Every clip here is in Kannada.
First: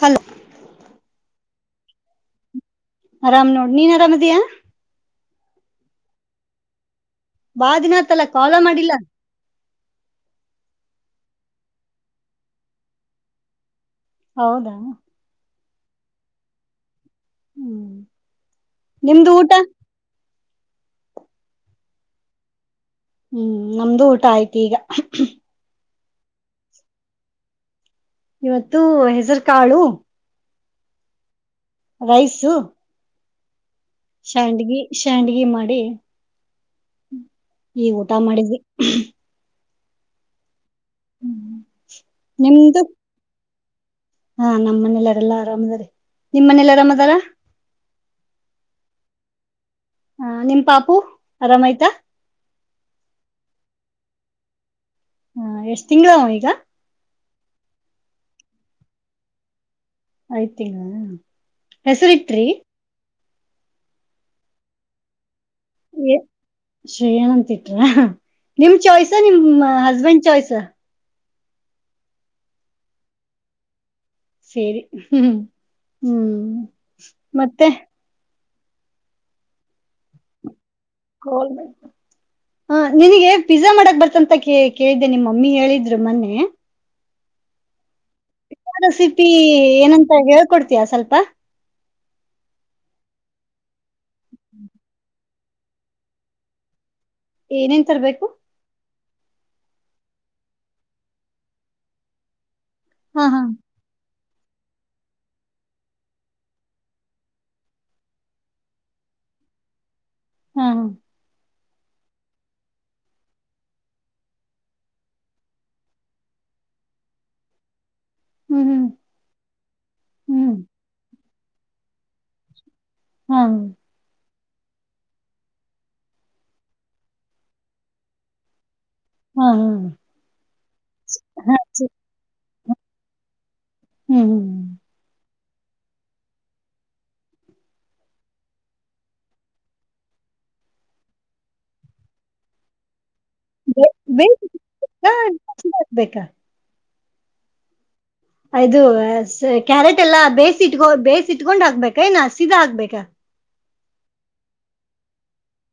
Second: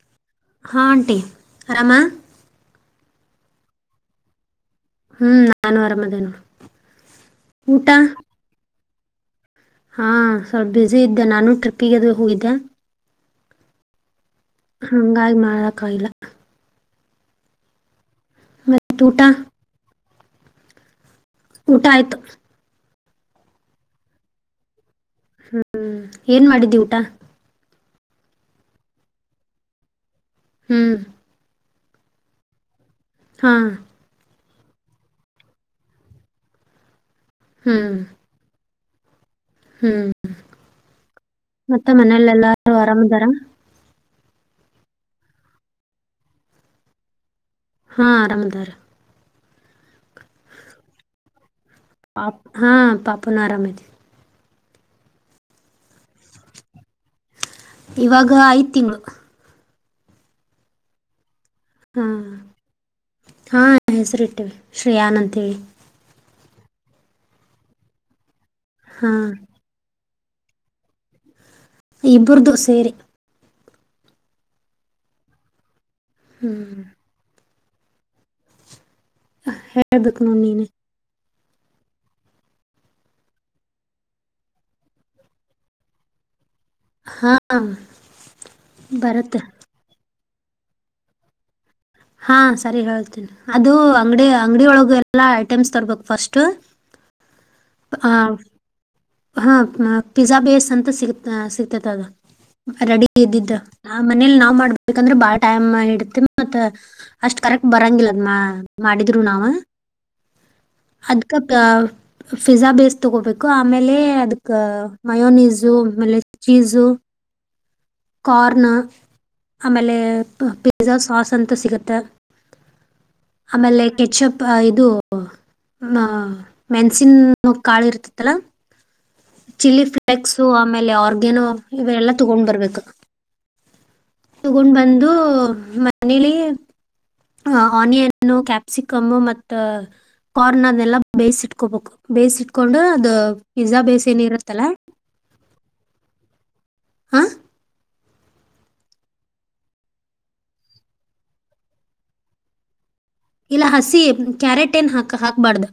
ಹಲೋ ಹಾ ಆಂಟೀ ರಮ ಆರಾಮ್ ನೋಡ್ ನೀನ್ ಅರಾಮ ಇದಿಯಾ ಹ್ಮ್ ನಾನು ಆರಾಮದೇ ನೋಡು ಬಾ ಊಟ ದಿನಾ ತಲ ಕಾಲ ಮಾಡಿಲ್ಲ ಹಾ ಸ್ವಲ್ಪ ಬ್ಯುಸ ಇದ್ದೆ ನಾನು ಟ್ರಿಪ್ಪಿಗೆದು ಹೋಗಿದ್ದೆ ಹೌದಾ ಹಂಗಾಗಿ ಮಾಡ ಕಾಯಲ್ಲ ಹ್ಮ್ [unintelligible] ಊಟ ಊಟ ಆಯ್ತು ಹ್ಮ್ ನಮ್ದು ಊಟ ಆಯ್ತಿು ಈಗ ಹ್ಮ್ ಏನು ಮಾಡಿದ್ದೀ ಊಟ ಇವತ್ತು ಹೆಸರು ಕಾಳು ಹ್ಮ್ ರೈಸು ಹಾ ಶಾಂಡಗಿ ಶ್ಯಾಂಡಗಿ ಮಾಡಿ ಈ ಹ್ಮ್ ಊಟ ಮಾಡಿದ್ವಿ [unintelligible] ಹ್ಮ್ ಹ್ಮ್ ಮತ್ತೆ ಮನೇಲ್ಲೆಲ್ಲಾರು ನಿಮ್ದು ಆರಾಮ್ದಾರ ಹಾ ನಮ್ಮನೆಲ್ಲಾರೆಲ್ಲಾ ಆರಾಮ್ ಅದಾರಿ ನಿಮ್ಮ್ ಮನೇಲ್ಲ ಅರಾಮ್ ಅದಾರ ಹಾ ಆರಾಮದಾರ ಹ ನಿಮ್ ಪಾಪು ಆರಾಮಾಯ್ತು ಆಪ್ ಹಾ ಪಾಪನು ಆರಾಮ್ತಿತಿ ಹಾ ಎಷ್ಟ್ ತಿಂಗಗಳ ಈಗ ಇವಾಗ ಐದು ತಿಂಗಳು ಆಯ್ತಿನ ಹಾ ಹೆಸರಿತ್ರಿ ಹಾ ಹೆಸರಿ ಇಟ್ಟೇವಿ ಶ್ರೇಯಾನ್ ಅಂತೇಳಿ ಶ್ರೀಯನಂತಿಟ್ರ ನಿಮ್ ಹಾ ಚಾಯ್ಸ್ ನಿಮ ಹಸ್ಬೆಂಡ್ ಚಾಯ್ಸ್ ಇಬ್ರದು ಸೇರಿ ಸರಿ ಹ್ಮ ಹ್ಮ್ ತ್ತೆ ಹ ಹೇಳ್ಬೇಕು ನೀ ಹ ಹ ನಿನಗೆ ಪಿಜಜಾ ಮಾಡಕ್ ಬರ್ತಂತ ಕ ಕೇಳ್ದೆ ನಿಮ್ಮ ಮಮ್ಮಿ ಹೇಳಿದ್ರು ಮೊನ್ನೆ ಹಾ ಇ ರೆಸಿಪಿ ಬರತ್ತೆ ಏನಂತ ಕೊಡ್ತೀಯ ಸ್ವಲ್ಪ ಹಾ ಸರಿ ಹೇಳ್ತೇನಿ ಅದು ಅಂಗಡಿ ಅಂಗಡಿ ಒಳಗೆ ಎಲ್ಲ ಐಟಮ್ಸ್ ತರ್ಬೇಕು ಫಸ್ಟ ಏನೇನ್ ತರ್ಬೇಕು ಹಾ ಪಿಜ್ಜಾ ಬೇಸ್ ಅಂತ ಸಿ ಸಿಗ್ತೇತ ಅದ ರೆಡಿ ಹಾ ಹಾ ಇದ್ದಿದ್ದ ಮನೇಲಿ ನಾವ್ ಮಾಡ್ಬೇಕಂದ್ರೆ ಬಾಳ ಟೈಮ್ ಇಡತ್ತೆ ಮತ್ತತ್ ಅಷ್ಟ್ ಕರೆಕ್ಟ್ ಬರಂಗಿಲ್ಲ ಅದ್ ಮಾಡಿದ್ರು ನಾವ್ ಹಾ ಹ ಆ [unintelligible] ಫಿಝಾ ಬೇಸ್ ತೊಗೋಬೇಕು ಆಮೇಲೆ ಅದಕ್ಕೆ ಮಯೋನೀಸು ಆಮೇಲೆ ಚೀಝು ಕಾರ್ನ್ ಹ್ಮ್ ಆಮೇಲೆ ಹ್ಮ್ ಹ್ಮ್ ಪಿಜಾ ಸಾಸ್ ಸಂತು ಸಿಗುತ್ತೆ ಹಾ ಆಮೇಲೆ ಕೆಚ್ಚಪ್ ಹ ಇದು ಹ ಮೇನ ಚಿನ್ ಕಾಳಿ ಇರ್ತತ್ತಲಾ ಹಾ ಚಿಲ್ಲಿ ಫ್ಲೇಕ್ಸ್ ಆಮೇಲೆ ಆರ್ಗ್ಯನೋ ಹಾ ಹಾ ಇವೆಲ್ಲ ತಗೊಂಡ್ ಬರ್ಬೇಕು ತ್ತ ಹ್ಮ್ ತಗೊಂಡ್ ಹ್ಮ್ ಬಂದು ಮನೇಲಿ ಅಹ ಆನಿಯನ್ನು ಕ್ಯಾಪ್ಸಿಕಮ್ ಮತ್ತ ಕಾರ್ನ್ ಅದನೆಲ್ಲ ಬೇಯಿಸಿ ಇಟ್ಕೋಬೇಕು ಬೇಯಿಸಿ ಇಟ್ಕೊಂಡು ಅದ ಪಿಜ್ಜಾ ಬೇಸ್ ಏನ್ ಇರತ್ತಲ್ಲ ಹಗ್ಬೇಕಾ [unintelligible] ಹಾ ಅದು ಕ್ಯಾರೆಟ್ ಎಲ್ಲಾ ಬೇಯಿಸಿ ಇಟ್ಕೊ ಬೇಯಸ ಇಟ್ಕೊಂಡ್ ಹಾಕ್ಬೇಕ ಏನ್ ಹಸೀದಾ ಹಾಕ್ಬೇಕ ಇಲ್ಲ ಹಸಿ ಕ್ಯಾರೆಟ್ ಏನ್ ಹಾಕ ಹಾಕ್ಬಾರ್ದ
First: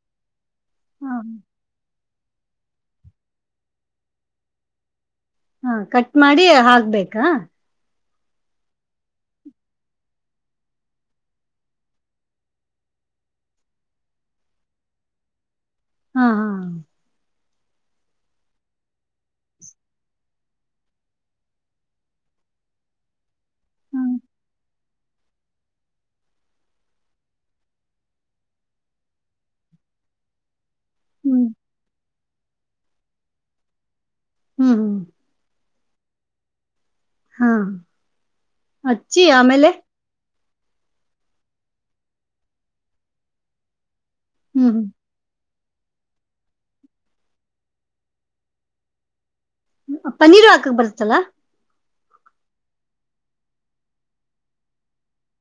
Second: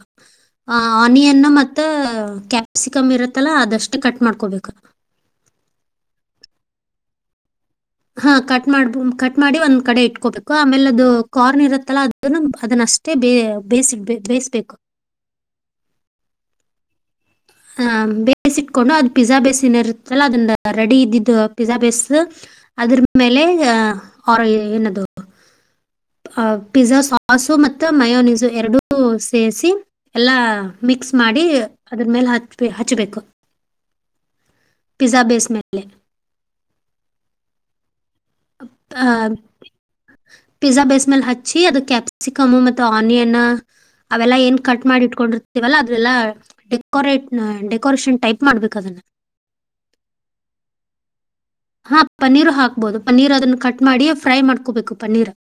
ಆ ಆನಿಯನ್ ಮತ್ತ ಕ್ಯಾಪ್ಸಿಕಮ್ ಇರತ್ತಲ್ಲ ಅದಷ್ಟು ಕಟ್ ಮಾಡ್ಕೋಬೇಕ ಹಾ ಕಟ್ ಮಾಡಿ ಹಾಕ್ಬೇಕಾ ಹಾ ಕಟ್ ಮಾಡ್ಬ ಕಟ್ ಮಾಡಿ ಒಂದ್ ಕಡೆ ಇಟ್ಕೋಬೇಕು ಆಮೇಲೆ ಅದು ಕಾರ್ನ್ ಇರುತ್ತಲ್ಲ ಅದನ್ನು ಅದನ್ನಷ್ಟೇ ಬೇ ಬೇಯಿಸಿಡ್ಬ ಬೇಯಿಸ್ಬೇಕು ಹಾ ಹಾ ಆಹ ಬೇಸ್ ಇಟ್ಕೊಂಡು ಅದ್ ಪಿಜ್ಜಾ ಬೇಸ್ ಏನ ಇರುತ್ತಲ್ಲ ಅದನ್ನ ರೆಡಿ ಇದ್ದಿದ್ದು ಪಿಜ್ಜಾ ಬೇಸ್ ಅದ್ರ ಮೇಲೆ ಹ್ಮ್ [unintelligible] ಏನದು ಪಿಜ್ಜಾ ಸಾಸ ಮತ್ತು ಮಯೋನೀಸು ಎರಡೂ ಸೇರಿಸಿ ಎಲ್ಲ ಮಿಕ್ಸ್ ಮಾಡಿ ಹ್ಮ್ ಅದ್ರ ಮೇಲೆ ಹಾಕ ಅಷ್ಟೇ ಹಚ್ಬೇಕು ಹ್ಮ್ ಪಿಝಾ ಬೇಸ್ಮಲ ಹ [unintelligible] ಹಾ ಹಚ್ಚಿ ಆಮೇಲೆ ಪಿಜಾ ಬೇಸ್ ಮೇಲೆ ಹಚ್ಚಿ ಅದು ಕ್ಯಾಪ್ಸಿಕಮ್ ಮತ್ತ ಆನಿಯನ್ ಅವೆಲ್ಲ ಏನ್ ಹ್ಮ್ ಕಟ್ ಮಾಡಿ ಇಟ್ಕೊಂಡಿರತ್ತ ವಲ್ಲ ಅದೆಲ್ಲಾ ಡೆಕೋರೇಟ್ ಡೆಕೋರೇಷನ್ ಟೈಪ್ ಮಾಡ್ಬೇಕ ಅದನ್ನ ಪನ್ನೀರು ಹಾಕಕ್ ಬರುತ್ತಲ್ಲಾ ಹಾ ಪನೀರು ಹಾಕ್ಬೋದು ಪನ್ನೀರ್ ಅದನ್ನ ಕಟ್ ಮಾಡಿ ಫ್ರೈ ಮಾಡ್ಕೋಬೇಕು ಪನ್ನೀರ್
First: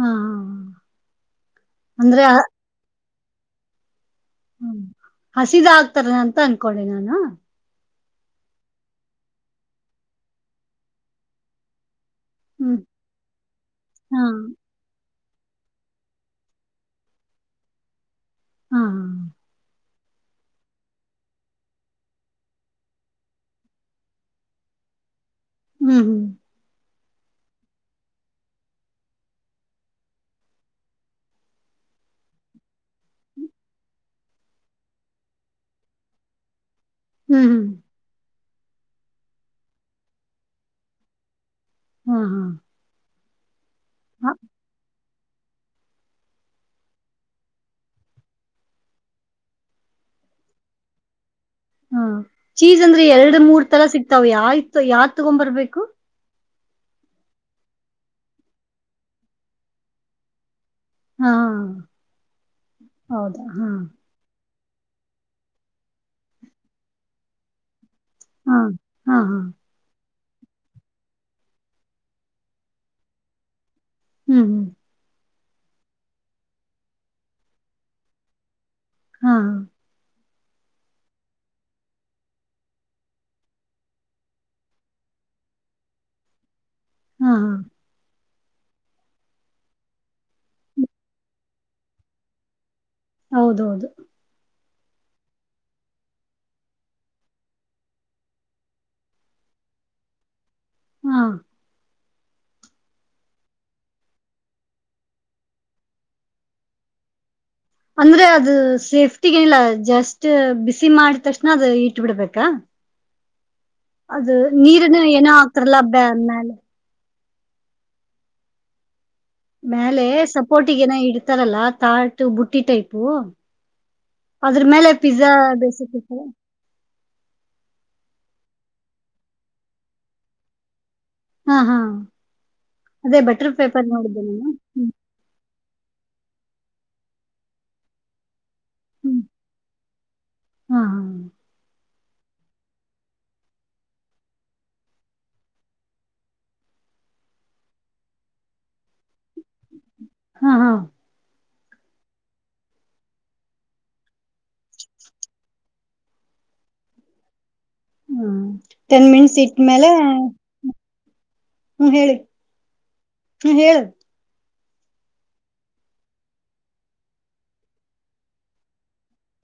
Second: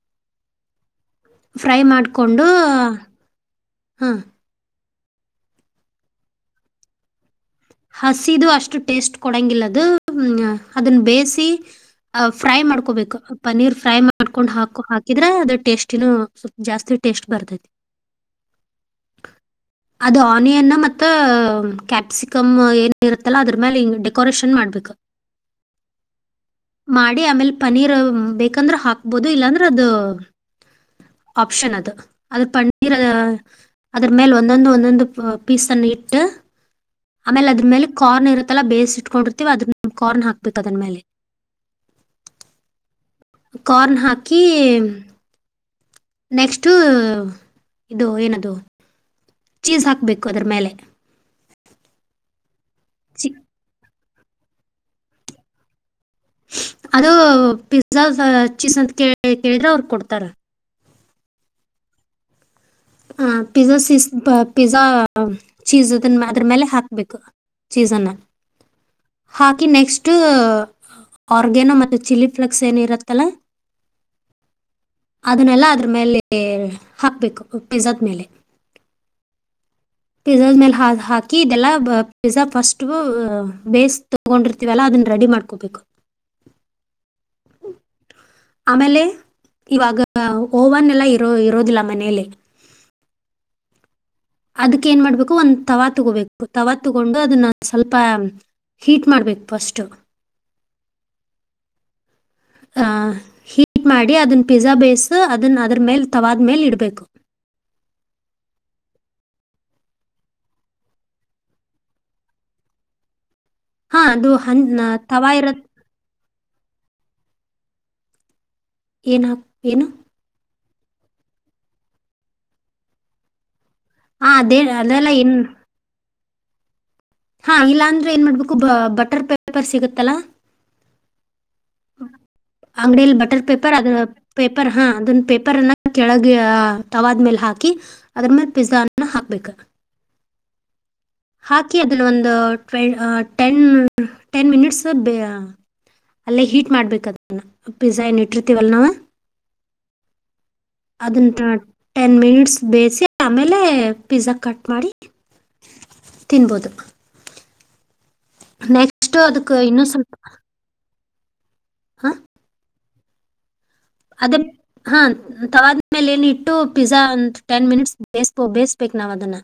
ಹಾ ಹಾ ಫ್ರೈ ಅಂದ್ರೆ ಮಾಡ್ಕೊಂಡು ಹ್ಮ ಹಸಿದ ಆಗ್ತಾರ ಅಂತ ಅನ್ಕೊಂಡೆ ನಾನ ಹಸಿದು ಅಷ್ಟು ಟೇಸ್ಟ್ ಕೊಡಂಗಿಲ್ಲ ಅದು ಅದನ್ನ ಬೇಯಸಿ ಅ ಫ್ರೈ ಹ್ಮ್ ಮಾಡ್ಕೋಬೇಕು ಪನೀರ್ ಫ್ರೈ ಹಾ ಮಾಡ್ಕೊಂಡ್ ಹಾಕು ಹಾಕ ಇದ್ರ ಅದ ಟೇಸ್ಟಿನ ಸ್ವಲ್ಪ ಜಾಸ್ತಿ ಟೇಸ್ಟ್ ಬರ್ತೈತಿ ಹಾ ಅದು ಆನಿಯನ್ ಮತ್ತ ಕ್ಯಾಪ್ಸಿ ಕಮ ಏನ್ ಇರುತ್ತಲ್ಲ ಅದ್ರ ಮೇಲೆ ಹಿಂಗ ಡೆಕೋರೇಷನ್ ಮಾಡ್ಬೇಕು ಹ್ಮ ಹ್ಮ ಮಾಡಿ ಆಮೇಲೆ ಪನೀರ್ ಬೇಕಂದ್ರ ಹಾಕ್ಬೋದು ಇಲ್ಲಾಂದ್ರ ಅದು ಆಪ್ಷನ್ ಅದು ಅದ್ರ ಪನ್ನೀರ್ ಅದ್ರ ಮೇಲೆ ಒಂದೊಂದು ಒಂದೊಂದು ಪೀಸ್ನ್ನು ಇಟ್ಟ ಹ್ಮ್ ಆಮೇಲೆ ಅದ್ರೇಲೆ ಕಾರ್ನ್ ಇರುತ್ ಲ್ಲ ಬೇಯಿಸಿ ಇಟ್ಕೊಂಡಿರ್ತೀವಿ ಅದನ್ನ ಕಾರ್ನ್ ಹಾಕ್ಬೇಕು ಅದನ್ ಮೇಲೆ ಹ್ಮ ಹಾ ಕಾರ್ನ್ ಹಾ ಹಾಕಿ ನೆಕ್ಸ್ಟ್ ಇದು ಏನದು ಚೀಸ್ ಹಾಕ್ಬೇಕು ಅದ್ರ ಮೇಲೆ ಹಾ ಚೀಸ್ ಅಂದ್ರೆ ಎರಡು ಮೂರ್ ತರ ಸಿಕ್ತ ತ ಯಾತು ಯಾವ ತಗೊ ಬರ್ಬೇಕು ಅದು ಪಿಜ್ಜಾ ಚೀಸ್ ಅಂತ ಕ ಕೇಳಿದ್ರೆ ಅವ್ರ ಕೊಡ್ತಾರ ಹಾ ಆ ಹೌದಾ ಹಾ ಪಿಜ್ಜಾ ಸಿಸ ಪಿಜಜಾ ಚೀಸ್ ಅದನ್ನ ಅದ್ರ ಮೇಲೆ ಹಾಕ್ಬೇಕು ಚೀಸ್ ಅನ್ನ ಹಾ ಹಾ ಹಾ ಅ ಆರ್ಗ್ಯಾನೋ ಮತ್ತು ಚಿಲ್ಲಿ ಫ್ಲೆಕ್ಸ್ ಏನ ಇರುತ್ತಲ್ಲ ಹ್ಮ್ ಹ್ಮ್ ಅದನ್ನೆಲ್ಲ ಅದ್ರ ಮೇಲೆ ಹಾಕ್ಬೇಕು ಪಿಜಾದ ಮೇಲೆ ಹಾ ಪಿಜ್ಜಾದ ಮೇಲೆ ಹಾ ಹಾಕಿ ಇದೆಲ್ಲ ಪಿಜ್ಜಾ ಫಸ್ಟು ಬೇಸ್ ತಗೊಂಡಿರ್ತೀವಲ್ಲ ಅದನ್ನ ರೆಡಿ ಮಾಡ್ಕೊಬೇಕು ಹಾ ಆಮೇಲೆ ಇವಾಗ ಓವನ್ ಎಲ್ಲ ಇರೋ ಇರೋದಿಲ್ಲ ಮನೇಲಿ ಹೌದೌದು ಅದಕ್ಕೆ ಏನ್ ಮಾಡ್ಬೇಕು ಒಂದು ತವಾ ತೊಗೋಬೇಕು ತವಾ ತಗೊಂಡು ಅದನ್ನ ಸ್ವಲ್ಪ ಹೀಟ್ ಮಾಡ್ಬೇಕು ಫಸ್ಟು ಹಾ ಹೀಟ್ ಮಾಡಿ ಅದನ್ನ ಪಿಜ್ಜಾ ಬೇಯಸ್ ಅದನ್ನ ಅದ್ರ ಮೇಲೆ ತವಾದ್ಮೇಲೆ ಇಡ್ಬೇಕು ಅಂದ್ರೆ ಅದು ಸೇಫ್ಟಿಗ ಏನಿಲ್ಲ ಜಸ್ಟ್ ಬಿಸಿ ಮಾಡ ತಕ್ಷಣ ಅದು ಇಟ್ಟ ಬಿಡ್ಬೇಕಾ ಹಾ ಅದು ಹನ್ ನೀರನ್ನ ಏನೋ ತವಾ ಇರತ್ತಲ್ಲ ಹಾಕ್ತಾರಲ್ಲ ಬ್ಮೇಲೆ ಏನ್ ಹಾಕ್ ಏನು ಮೇಲೆ ಸಪೋರ್ಟ್ ಬಟ್ಟಿಗೆನ ಇಡ್ತಾರಲ್ಲಾ ತಾಟು ಬುಟ್ಟಿ ಟೈಪು ಹಾ ಅದೇ ಅದ್ರ ಮೇಲೆ ಅದೆಲ್ಲ ಪಿಜಜಾ ಏನ್ ಬೇಸಕ್ ಹಾ ಇಲ್ಲಾ ಅಂದ್ರೆ ಏನ್ ಮಾಡ್ಬೇಕು ಬ ಬಟರ್ ಪೆಪರ್ ಸಿಗತ್ತಲ್ಲಾ ಹಾ ಹಾ ಅಂಗಡಿಲ್ಲಿ ಅದೇ ಬಟರ್ ಪೇಪರ್ ಅದ ನೋಡಿದ್ದೆ ನಾನು ಪೇಪರ್ ಹಾ ಹ್ಮ್ ಅದನ್ ಪೇಪರ್ ಕೆಳಗೆ ತವಾದ ಮೇಲೆ ಹಾಕಿ ಅದ್ರ ಮೇ ಪಿಜಜ ಹ್ಮ್ ಹಾಕ್ಬೇಕ ಹಾ ಹಾಕಿ ಅಲ ಒಂದು ಟೆನ್ ಟೆನ್ ಮಿನಿಟ್ಸ್. ಅಲ್ಲೇ ಹೀಟ್ ಮಾಡ್ಬೇಕದ ಪಿಜ್ಜಾ ಏನು ಇಟ್ಟಿರ್ತೀವಲ್ಲ ನವು ಹಾ ಹಾ ಅದನ್ನ ಟೆನ್ ಮಿನಿಟ್ಸ್ ಬೇಯಿಸಿ ಆಮೇಲೆ ಪಿಜಝಾ ಕಟ್ ಮಾಡಿ ತಿನ್ಬೋದು ಹ್ಮ ಟೆನ್ ನೆಕ್ಸ್ಟ್ ಮಿನಿಟ್ಸ್ ಅದಕ್ಕೆ ಇನ್ನೂ ಇಟ್ಟ್ಮೇಲೆ ಸ್ವಲ್ಪ ಹ್ಮ್ ಹೇಳಿ ಸುಹಲ್ ಅದೇ ಹಾ ತವಾದ್ಮೇಲೆ ಏನ ಇಟ್ಟು ಪಿಜ್ಜಾ ಒಂದು ಟೆನ್ ಮಿನಿಟ್ಸ್ ಬೇಯಿಸಬೋ ಬೇಯಿಸ್ಬೇಕು ನಾವ್ ಅದನ್ನ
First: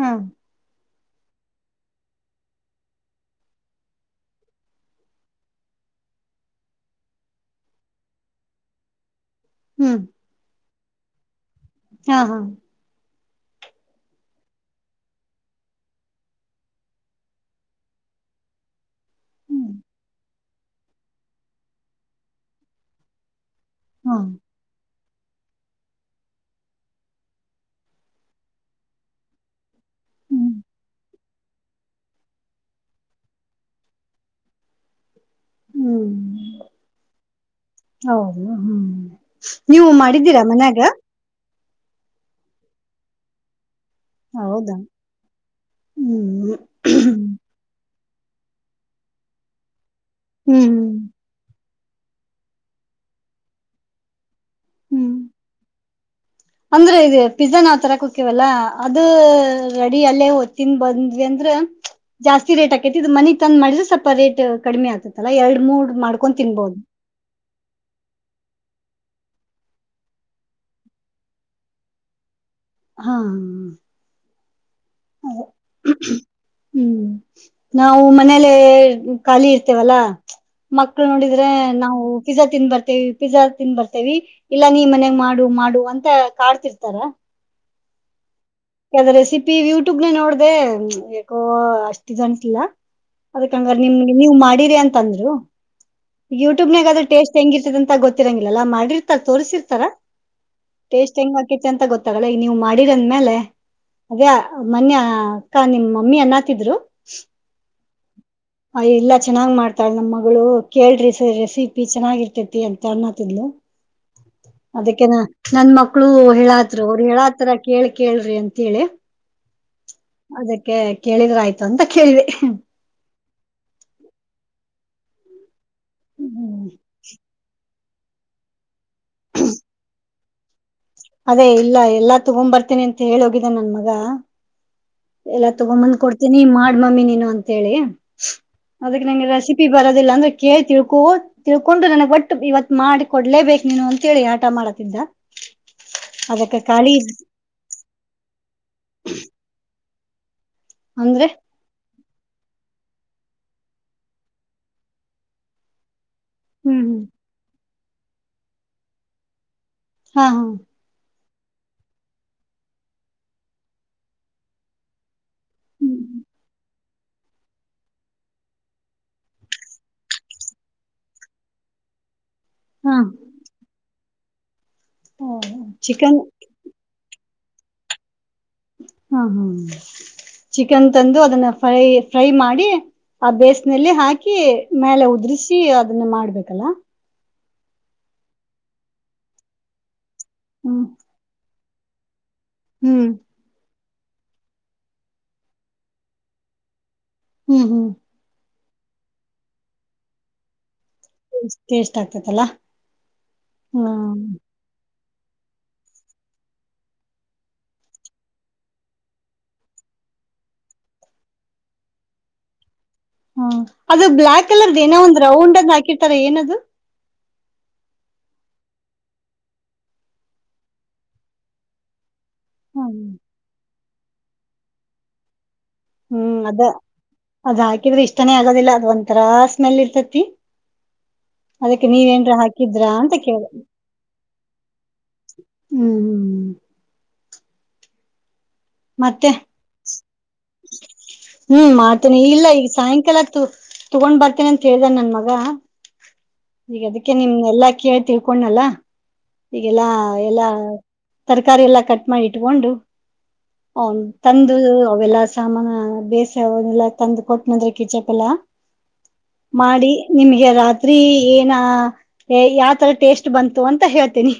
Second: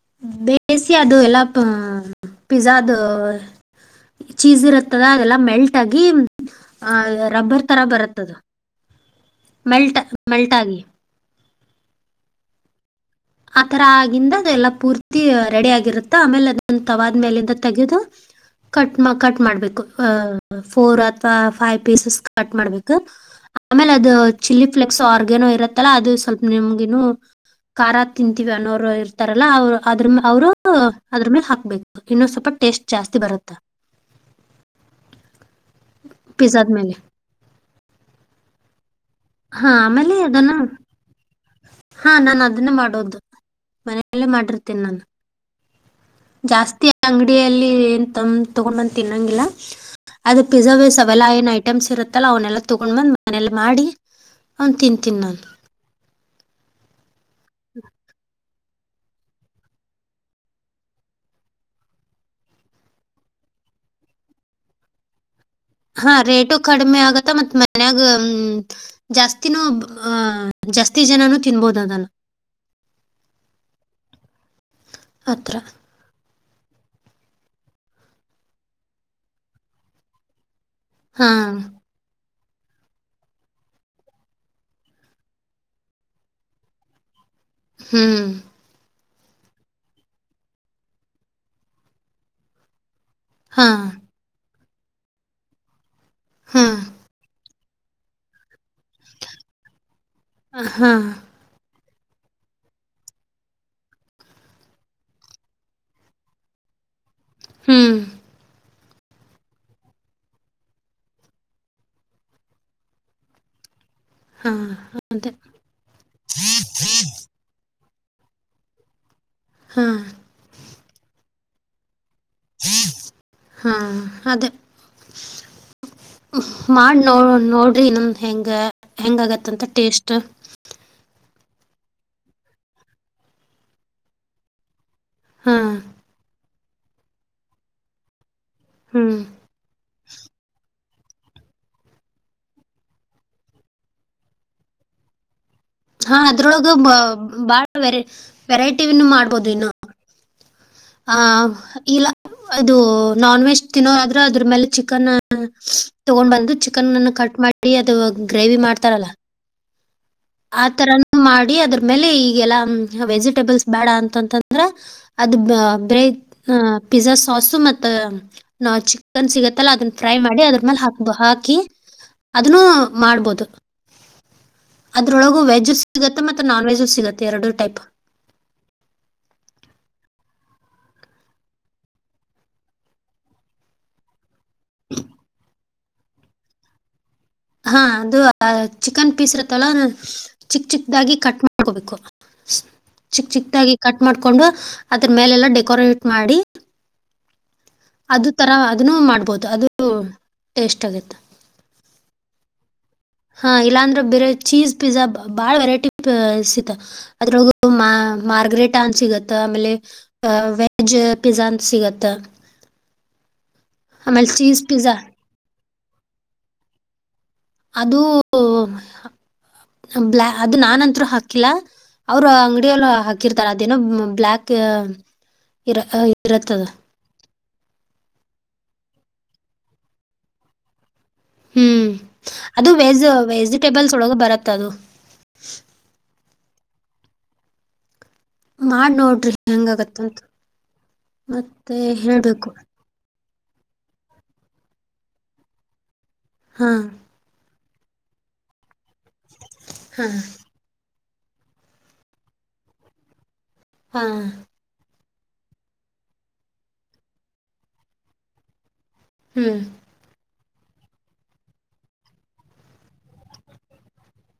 ಹಾ ಬೇಸ್ ಅದು ಎಲ್ಲ ಪಿಜಾ ಅದು ಚೀಸ್ ಇರುತ್ತದ ಅದೆಲ್ಲಾ ಮೆಲ್ಟ್ ಆಗಿ ರಬ್ಬರ್ ತರ ಬರುತ್ತದು ಮೆಲ್ಟ್ ಹ್ಮ್ ಮೆಲ್ಟ್ ಆಗಿ ಹಾ ಹಾ ಆತರ ಆಗಂದ ಅದೆಲ್ಲಾ ಪೂರ್ತಿ ರೆಡಿ ಆಗಿರುತ್ತೆ ಆಮೇಲೆ ಅದ ತವಾದ್ಮೇಲಿಂದ ತೆಗೆದು ಕಟ್ ಕಟ್ ಹ್ಮ್ ಮಾಡ್ಬೇಕು ಅ ಫೋರ್ ಅಥವಾ ಫೈವ್ ಪೀಸಸ್ ಕಟ್ ಮಾಡ್ಬೇಕು ಆಮೇಲೆ ಅದು ಹಾ ಚಿಲ್ಲಿ ಫ್ಲಲೆಕ್ ಆರ್ಗೇನೋ ಇರತ್ತಲ್ಲ ಅದು ಸ್ವಲ್ಪ ನಿಮ್ಗ ಖ ತಿಂತೀವಿ ಅನ್ನೋರು ಇರ್ತಾರಲ್ಲ ಅವ್ರು ಅದ್ರ ಅವರು ಹ್ಮ್ ಅದ್ರ ಮೇಲೆ ಹಾಕ್ಬೇಕು ಇನ್ನೊಂದು ಸ್ವಲ್ಪ ಟೇಸ್ಟ್ ಜಾಸ್ತಿ ಬರುತ್ತ ಹ್ಮ್ ಪಿಜ್ಜಾದ ಮೇಲೆ ಹೌದು ಹ್ಮ್ ಹಾ ನೀವು ಆಮೇಲೆ ಮಾಡಿದ್ದೀರಾ ಅದನ್ನ ಮನ್ಯಾಗ ಹಾ ನಾನ್ ಅದನ್ನ ಮಾಡೋದು ಮ ಲ್ಲ ಹೌದಾ ಮಾಡಿರ್ತೇನೆ ನಾನು ಹ್ಮ್ ಜಾಸ್ತಿ ಅಂಗಡಿಯಲ್ಲಿ ತಗೋ ಬಂದ್ ತಿನ್ನೊಂಗಿಲ್ಲ ಅದು ಹ್ಮ್ ಪಿಸರ್ವೇ ಸವಲಾಯ ನಾಯು ಐಟಮ್ಸ್ ಇರುತ್ತಲ್ಲ ಅವನ್ನೆಲ್ಲ ತಗೊಂಡ್ ಬಂದು ಮನೇಲಿ ಮಾಡಿ ಆ ಹ್ಮ್ ತಿಂತಿನ್ ನಾನು ಅಂದ್ರೆ ಇದೆ ಪಿಜ್ ನಾವ ತರಕುಕ್ಕವಲ್ಲ ಅದು ರೆಡಿ ಅಲ್ಲೇ ತಿಂದ್ ಬಂದ್ವಿ ಅಂದ್ರೆ ಜಾಸ್ತಿ ರೇಟ್ ಆಕೈತಿ ಇ ಮನಗ್ ತಂದ ಮಾಡಿದ್ರೆ ಸ್ವಲ್ಪ ರೇಟ್ ಕಡಿಮೆ ಆಗ್ತತ ಹಾ ರೇಟು ಕಡಿಮೆ ಆಗತ್ತ ಮತ್ತ್ ಮನ್ಯಾಗ ಹ್ಮ ಜಾಸ್ತಿನೂ ಅಹ ಜಾಸ್ತಿ ಜನನುೂ ತಿನ್ಬೋದ ಅದಲ್ಲ ಹಾ ಅದೇ ಅತ್ರ ಹ್ಮ್ ನಾವು ಮನೇಲೆ ಖಾಲಿ ಇರ್ತೇವಲ್ಲಾ ಮಕ್ಳ ಹಾ ನೋಡಿದ್ರೆ ನಾವು ಪಿಜ್ಜಾ ತಿನ್ ಬರ್ತೇವಿ ಪಿಜ್ಜಾ ತಿನ್ ಬರ್ತೇವಿ ಇಲ್ಲಾ ನೀ ಮನೆಗೆ ಮಾಡು ಮಾಡು ಅಂತ ಕಾಡ್ತಿರ್ತಾರ ಹ್ಮ್ ಯದ ರೆಸಿಪಿ ಯೂಟ್ಯೂಬ್ ನ ನೋಡ್ದೆ ಯಾಕೋ ಅಷ್ಟ ಇದ ಅಂಟಿಲ್ಲ ಹಾ ಅದಕ್ಕಂಗ ನಿಮ್ಗೆ ನೀ ಮಾ ಮಾಡೀರಿ ಅಂತಂದ್ರು ಹಾ ಯೂಟ್ಯೂಬ್ನಾಗ ಅ್ರ ಟೇಸ್ಟ್ ಹೆಂಗಿ ರಂತ ಗೊತ್ತಿರಂಗಿಲ್ಲಲ್ಲಾ ಮಾಡಿ ತೋರಿಸಿರ್ತಾರ ಹಾ ಟೇಸ್ ಹೆಂಗ್ ಹಕ ಅ ಗೊತ್ತ ತಗಗಳ ನೀವು ಮಾಡಿರಂದ್ಮೇಲೆ ಅದೇ ಮನ್ಯ ಅಕ್ಕ ನಿಮ್ ಮಮ್ಮಿ ಅನ್ನತಿದ್ರು ಹ್ಮ್ ಅ ಇಲ್ಲ ಚೆನ್ನಾಗ್ ಮಾಡ್ತಾಳ ನಮ್ ಮಗಳು ಕೇಳ್ರಿ ಸ ರೆಸಿಪಿ ಚೆನ್ನಾಗಿರ್ತೇತಿ ಅಂತ ಅನ್ನತಿದ್ಲು ಹಾ ಅದಕ್ಕೆನಾ ಅದೇ ನನ್ ಮಕ್ಳು ಹೇಳತ್ರರು ಅವರು ಹೇಳಾತರ ಕೇಳಿ ಕೇಳ್ರಿ ಅಂತೇಳಿ ಹಾ ಅದಕ್ಕೆ ಕೇಳಿದ್ರ ಆಯ್ತು ಅಂತ ಕೇಳಿದೆ ಹ್ಮ [inaudible] ಹಾ ಅದೇ ಹ್ಮ್ ಮಾಡ್ನೋಡ್ ರೀ ನಮ್ ಹೆಂಗ ಹೆಂಗಗತ್ತಂತ ಟೇಸ್ಟ್ ಷ್ಟ ಅದೇ ಇಲ್ಲ ಎಲ್ಲಾ ತಗೊ ಬರ್ತೇನಿ ಅಂತ ಹೇಳಿ ಹೋಗಿದ್ದನ್ ನನ್ ಮಗ ಎಲ್ಲಾ ಹಾ ತಗೊಂಬಂದ್ ಕೊಡ್ತೀನಿ ಮಾಡ ಮಮ್ಮಿ ನೀನು ಅಂತ ಹೇಳಿ ಅದಕ್ ಹ್ಮ್ ನಂಗೆ ರೆಸಿಪಿ ಬರೋದಿಲ್ಲ ಅಂದ್ರೆ ಕೇಳ್ತಿವಿ ತಿಳ್ಕೊಂಡು ನನಗ್ ಒಟ್ಟು ಇವತ್ ಮಾಡಿ ಕೊಡ್ಲೇಬೇಕು ನೀನು ಅಂತೇಳಿ ಆಟ ಮಾಡತಿದ್ದ ಹಾ ಅದಕ್ಕೆ ಅದ್ರೊಳಗ ಬ ಖಾಲಿ ಬಾಳ ವೆರ ವೆರೈಟಿನ್ನು ಮಾಡ್ಬೋದು ಇನ್ನು [inaudible] ಆ ಅಂದ್ರೆ ಇಲ್ಲ ಅದು ನಾನ್ ವೆಜ್ ತಿನ್ನೋ ಆದ್ರೆ ಅದ್ರ ಮೇಲೆ ಚಿಕನ್ ತಗೊಂಡ್ ಬಂದು ಹ್ಮ್ ಚಿಕನ್ನ್ಕಟ್ ಮಾಡಿ ನಡಿ ಅದು ಗ್ರೇವಿ ಮಾಡ್ತಾರಲ್ಲ ಹಾ ಹಾ ಆ ತರಾನು ಮಾಡಿ ಅದ್ರ ಮೇಲೆ ಈಗೆಲ್ಲಾ ವೆಜಿಟೇಬಲ್ಸ್ ಬೇಡ ಅಂತಂತಂದ್ರ ಅದು ಬ್ರೇ [inaudible] ಪಿಜಜಾ ಸಾಸು ಮತ್ತೆ ಚಿಕನ್ ಸಿಗತ್ತಲ್ಲ ಅದನ್ನ ಫ್ರೈ ಮಾಡಿ ಅದ್ರ ಮೇಲೆ ಹಾಕ್ ಹಾಕಿ ಅದನ್ನು ಹಾ ಮಾಡ್ಬೋದು ಹಾ ಅದ್ರೊಳಗ ವೆಜ್ ಚಿಕನ್ ಸಿಗತ್ತ ಮತ್ತೆ ನಾನ್ ವೆಜಸಿಗುತ್ತ ಎರಡು ಟೈಪ್ ಹಾ ಹಾ ಚಿಕನ್ ತಂದು ಅದನ್ನ ಫ್ರೈ ಫ್ರೈ ಮಾಡಿ ಆ ಬೇಸ್ನಲ್ಲಿ ಹಾಕಿ ಹಾಕಿ ಮೇಲೆ ಉದ್ರಿಸಿ ಅ ಅದನ್ನೇ ಮಾಡ್ಬೇಕಲ್ಲ ಹಾ ಅದು ಚಿಕನ್ ಪೀಸ್ ಇರತ್ತಲ್ಲ ಚಿಕ್ ಹ್ಮ್ ಚಿಕ್ದಾಗಿ ಕಟ್ ಮಾಡ ಹಕೋಬೇಕು ಹ್ಮ್ ಚಿಕ್ ಚಿಕ್ಕದಾಗಿ ಕಟ್ ಮಾಡ್ಕೊಂಡು ಅದ್ರ ಮೇಲೆಲ್ಲ ಡೆಕೋರೇಟ್ ಮಾಡಿ ಹ್ಮ್ ಹ್ಮ್ ಅದು ತರ ಅದ ಮಾಡಬಹುದು ಅದು ಟೇಸ್ಟ್ ಆಗ ಷ್ಟ ಎೇಷ್ಟ ಆಗ್ತತಲ್ಲ ಹಾ ಇಲ್ಲಾ ಅಂದ್ರೆ ಬೇರೆ ಚೀಸ್ ಪಿಜಾ ಬ ಬಾಳ ವೆರೈಟಿ ಸಿತ ಅದ್ರೊ ಮಾರ್ಗ್ರೆಟಾ ಅನ್ ಸಿಗತ್ತ ಆಮೇಲೆ ವೆಜ್ ಪಿಜಾ ಅಂತ ಸಿಗತ್ತ ಹ್ಮ್ ಅದು ಆಮೇಲೆ ಬ್ಲಾ ಚೀಸ್ ಕಲರ್ದ ಪಿಜ್ಜಾ ಏನೋ ಒಂದ್ ರೌಂಡ್ ಕಿರ್ತಾರ ಏನದು ಅದು ಅದು ನನ್ಂತರು ಹಾಕಿಲ್ಲ ಅವರು ಅಂಗಡಿಯ ಎಲ್ಲ ಹ್ಮ್ ಹಾಕಿರ್ತಾರೆ ಅದೇನ ಬ್ಲಾಕ್ ಹ್ಮ್ ಅದ ಅದ್ ಹಾಕಿದ್ರೆ ಇಷ್ಟಾನೇ ಆಗೋದಿಲ್ಲ ಅದ್ ಒಂದ ಆರಾ ಸ್ಮೆಲ್ ಇರ್ತತಿ ಅದಕ್ಕೆ ಹ್ಮ್ ನೀವೇನ್ರ ಅದು ಹಾಕಿದ್ರ ವೆಜ್ ಅಂತ ಕೇಳಿದೆ ವೆಜಿಟೇಬಲ್ಸ್ ಒಳಗ ಬರತ್ತ ಅದು ಹ್ಮ್ ಹ್ಮ್ ಮಾಡಿ ಮತ್ತೆ ನೋಡ್ರಿ ಹೆಂಗಗತ್ತಂತ ಹ್ಮ್ ಮತ್ತೆ ಮಾಡ್ತೀನಿ ಇಲ್ಲ ಹೇಳ್ಬೇಕು ಈಗ ಸಾಯಂಕಾಲ ತಗೊಂಡ್ ಬರ್ತೇನ ಅಂತ ಹೇಳ್ದಾನ ನನ್ ಮಗ ಹಾ ಹಗದಕ್ಕೆ ನಿಮ್ ಎಲ್ಲಾ ಕೇಳಿ ತಿಳ್ಕೊಂಡನಲ್ಲಾ ಈಗೆಲ್ಲಾ ಹಾ ಎಲ್ಲಾ ತರಕಾರಿ ಎಲ್ಲಾ ಕಟ್ ಮಾಡಿ ಇಟ್ಕೊಂಡು ಹನ್ ಹಾ ತಂದು ಅವೆಲ್ಲ ಸಾಮಾನ ಬೇಸ ಅವಲ್ಲ ತಂದು ಕೊಟ್ಟನಂದ್ರೆ ಕಿಚಪ್ ಎಲ್ಲ ಹ್ಮ್ ಮಾಡಿ ನಿಮಗೆ ರಾತ್ರಿ ಏನ ಯಾವತರ ಟೇಸ್ಟ್ ಬಂತು ಅಂತ ಹೇಳ್ತೇನಿ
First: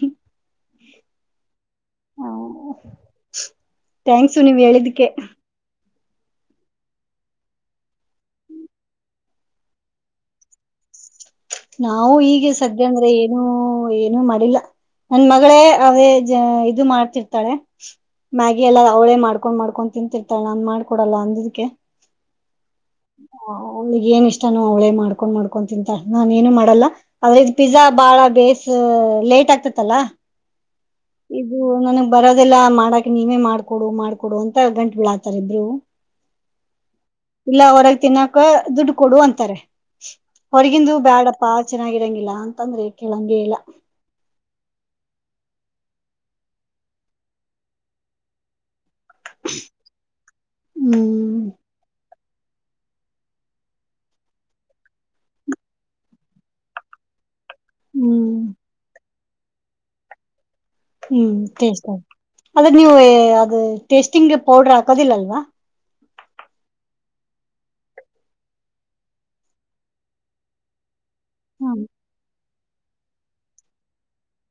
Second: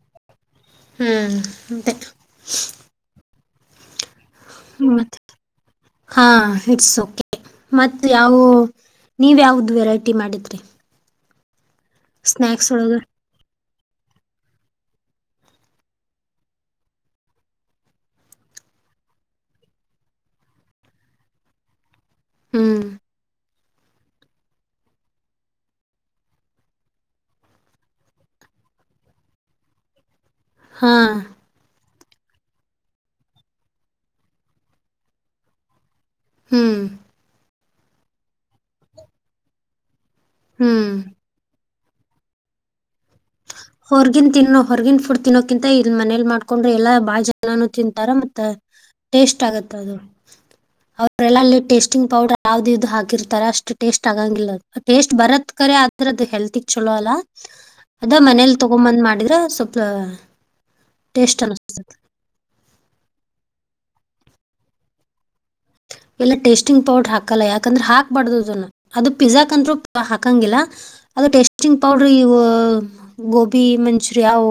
ಹ್ಮ್ ಎಂತೆ [unintelligible] [inaudible] ಥ್ಯಾಂಕ್ಸು ನೀವ್ ಹೇಳಿದಕ್ಕೆ ಹಾ ಇಟ್ಸ್ ಓಕೆ ಮತ್ತ ಯಾವವು ನೀವ ಯಾವ್ದ ವೆರೈಟಿ ಮಾಡಿದ್ರಿ. ನಾವು ಈಗೆ ಸ್ನ್ಯಾಕ್ಸ್ ಸದ್ಯ ಒಳಗ ಅಂದ್ರೆ ಏನು. ಏನುೂ ಮಾಡಿಲ್ಲ ನನ್ ಮಗಳೇ ಅವೇ ಇದು ಮಾಡ್ತಿರ್ತಾಳೆ ಮ್ಯಾಗಿ ಎಲ್ಲ ಅವಳೇ ಮಾಡ್ಕೊಂಡ್ ಮಾಡ್ಕೊಂಡ್ ತಿಂತಿರ್ತಾಳೆ ನಾನನ್ ಮಾಡ್ಕೊಡಲ್ಲ ಅಂದದಕ್ಕೆ ಹ್ಮ್ ಅವಳ್ಗೆ ಏನ್ ಇಷ್ಟನು ಅವಳೇ ಮಾಡ್ಕೊಂಡ್ ಮಾಡ್ಕೊಂಡು ತಿಂತಾಳೆ ನಾನೇಏನು ಮಾಡಲ್ಲ ಆದ್ರೆ ಪಿಜ್ಜಾ ಬಾಳ ಬೇಸ್ ಲೇಟ್ ಆಗ್ತತ್ತಲ್ಲ ಹಾ ಇದು ನನ್ನ ಬರೋದೆಲ್ಲ ಮಾಡಕ ನೀವೇ ಮಾಡ್ಕೊಡು ಮಾಡ್ಕೊಡು ಅಂತ ಗಂಟು ಬಿಳಾತಾರ ಇಬ್ರು ಹ್ಮ್ ಇಲ್ಲ ಹೊರಗ್ ತಿನ್ನಾಕ ದುಡ್ ಕೊಡು ಅಂತಾರೆ ಹ್ಮ್ ಹೊರಗಿಂದು ಬ್ಯಾಡಪ್ಪಾ ಚೆನ್ನಾಗಿರಂಗಿಲ್ಲ ಅಂತಂದ್ರೆ ಕೇಳಂಗಗೆ ಇಲ್ಲ ಹೊರ್ಗಿನ್ ತಿನ್ನೋ ಹೊರ್ಗಿನ್ ಫಡ್ ತಿನ್ನೋಕಿಂತ ಇಲ್ ಮನೇಲಿ ಮಾಡ್ಕೊಂಡ್ರೆ ಎಲ್ಲಾ ಬಾಜನಾನ ತಿಂತಾರ ಮತ್ತ ಟೇಸ್ಟ್ ಆಗುತ್ತೆ ಅದು ಹ್ಮ್ ಅವರೆಲ್ಲಲ್ಲಿ ಟೇಸ್ಟಿಂಗ್ ಪೌಡರ್ ಯಾವ್ದ ಇದು ಹಾಕಿರ್ತಾರೆ ಅಷ್ಟ್ ಟೇಸ್ಟ್ ಆಗಂಗಿಲ್ಲ ಟೇಸ್ಟ್ ಬರತ್ ಕರೆ ಆದ್ರ ಅದು ಹೆಲ್ತಿಗ್ ಚಲೋ ಅಲ್ಲ ಅದ ಹ್ಮ್ ಮನೇಲಿ [unintelligible] ಮಾಡಿದ್ರ ಸ್ವಲ್ಪ ಹ್ಮ್ ಟೇಸ್ಟ್ ಅದ್ರ ನೀವು ಅದು ಟೇಸ್ಟಿಂಗ್ ಪೌಡ್ರ ಹಾಕದಿಲ್ಲ ಅಲ್ವಾ ಎಲ್ಲ ಟೇಸ್ಟಿಂಗ್ ಪೌಡ್ರ ಹಾಕಲ್ಲ ಯಾಕಂದ್ರೆ ಹಾಕ್ಬಾರ್ದನ್ನ ಅದು ಪಿಜಜಾಕ್ಂದ್ರೂ ಹಾಕಂಗಿಲ್ಲ ಅದು ಹಾ ಟೆಸ್ಟಿಂಗ್ ಪೌಡ್ರ ಈವಾಆ ಗೋಭಿ ಮಂಚೂರಿಯ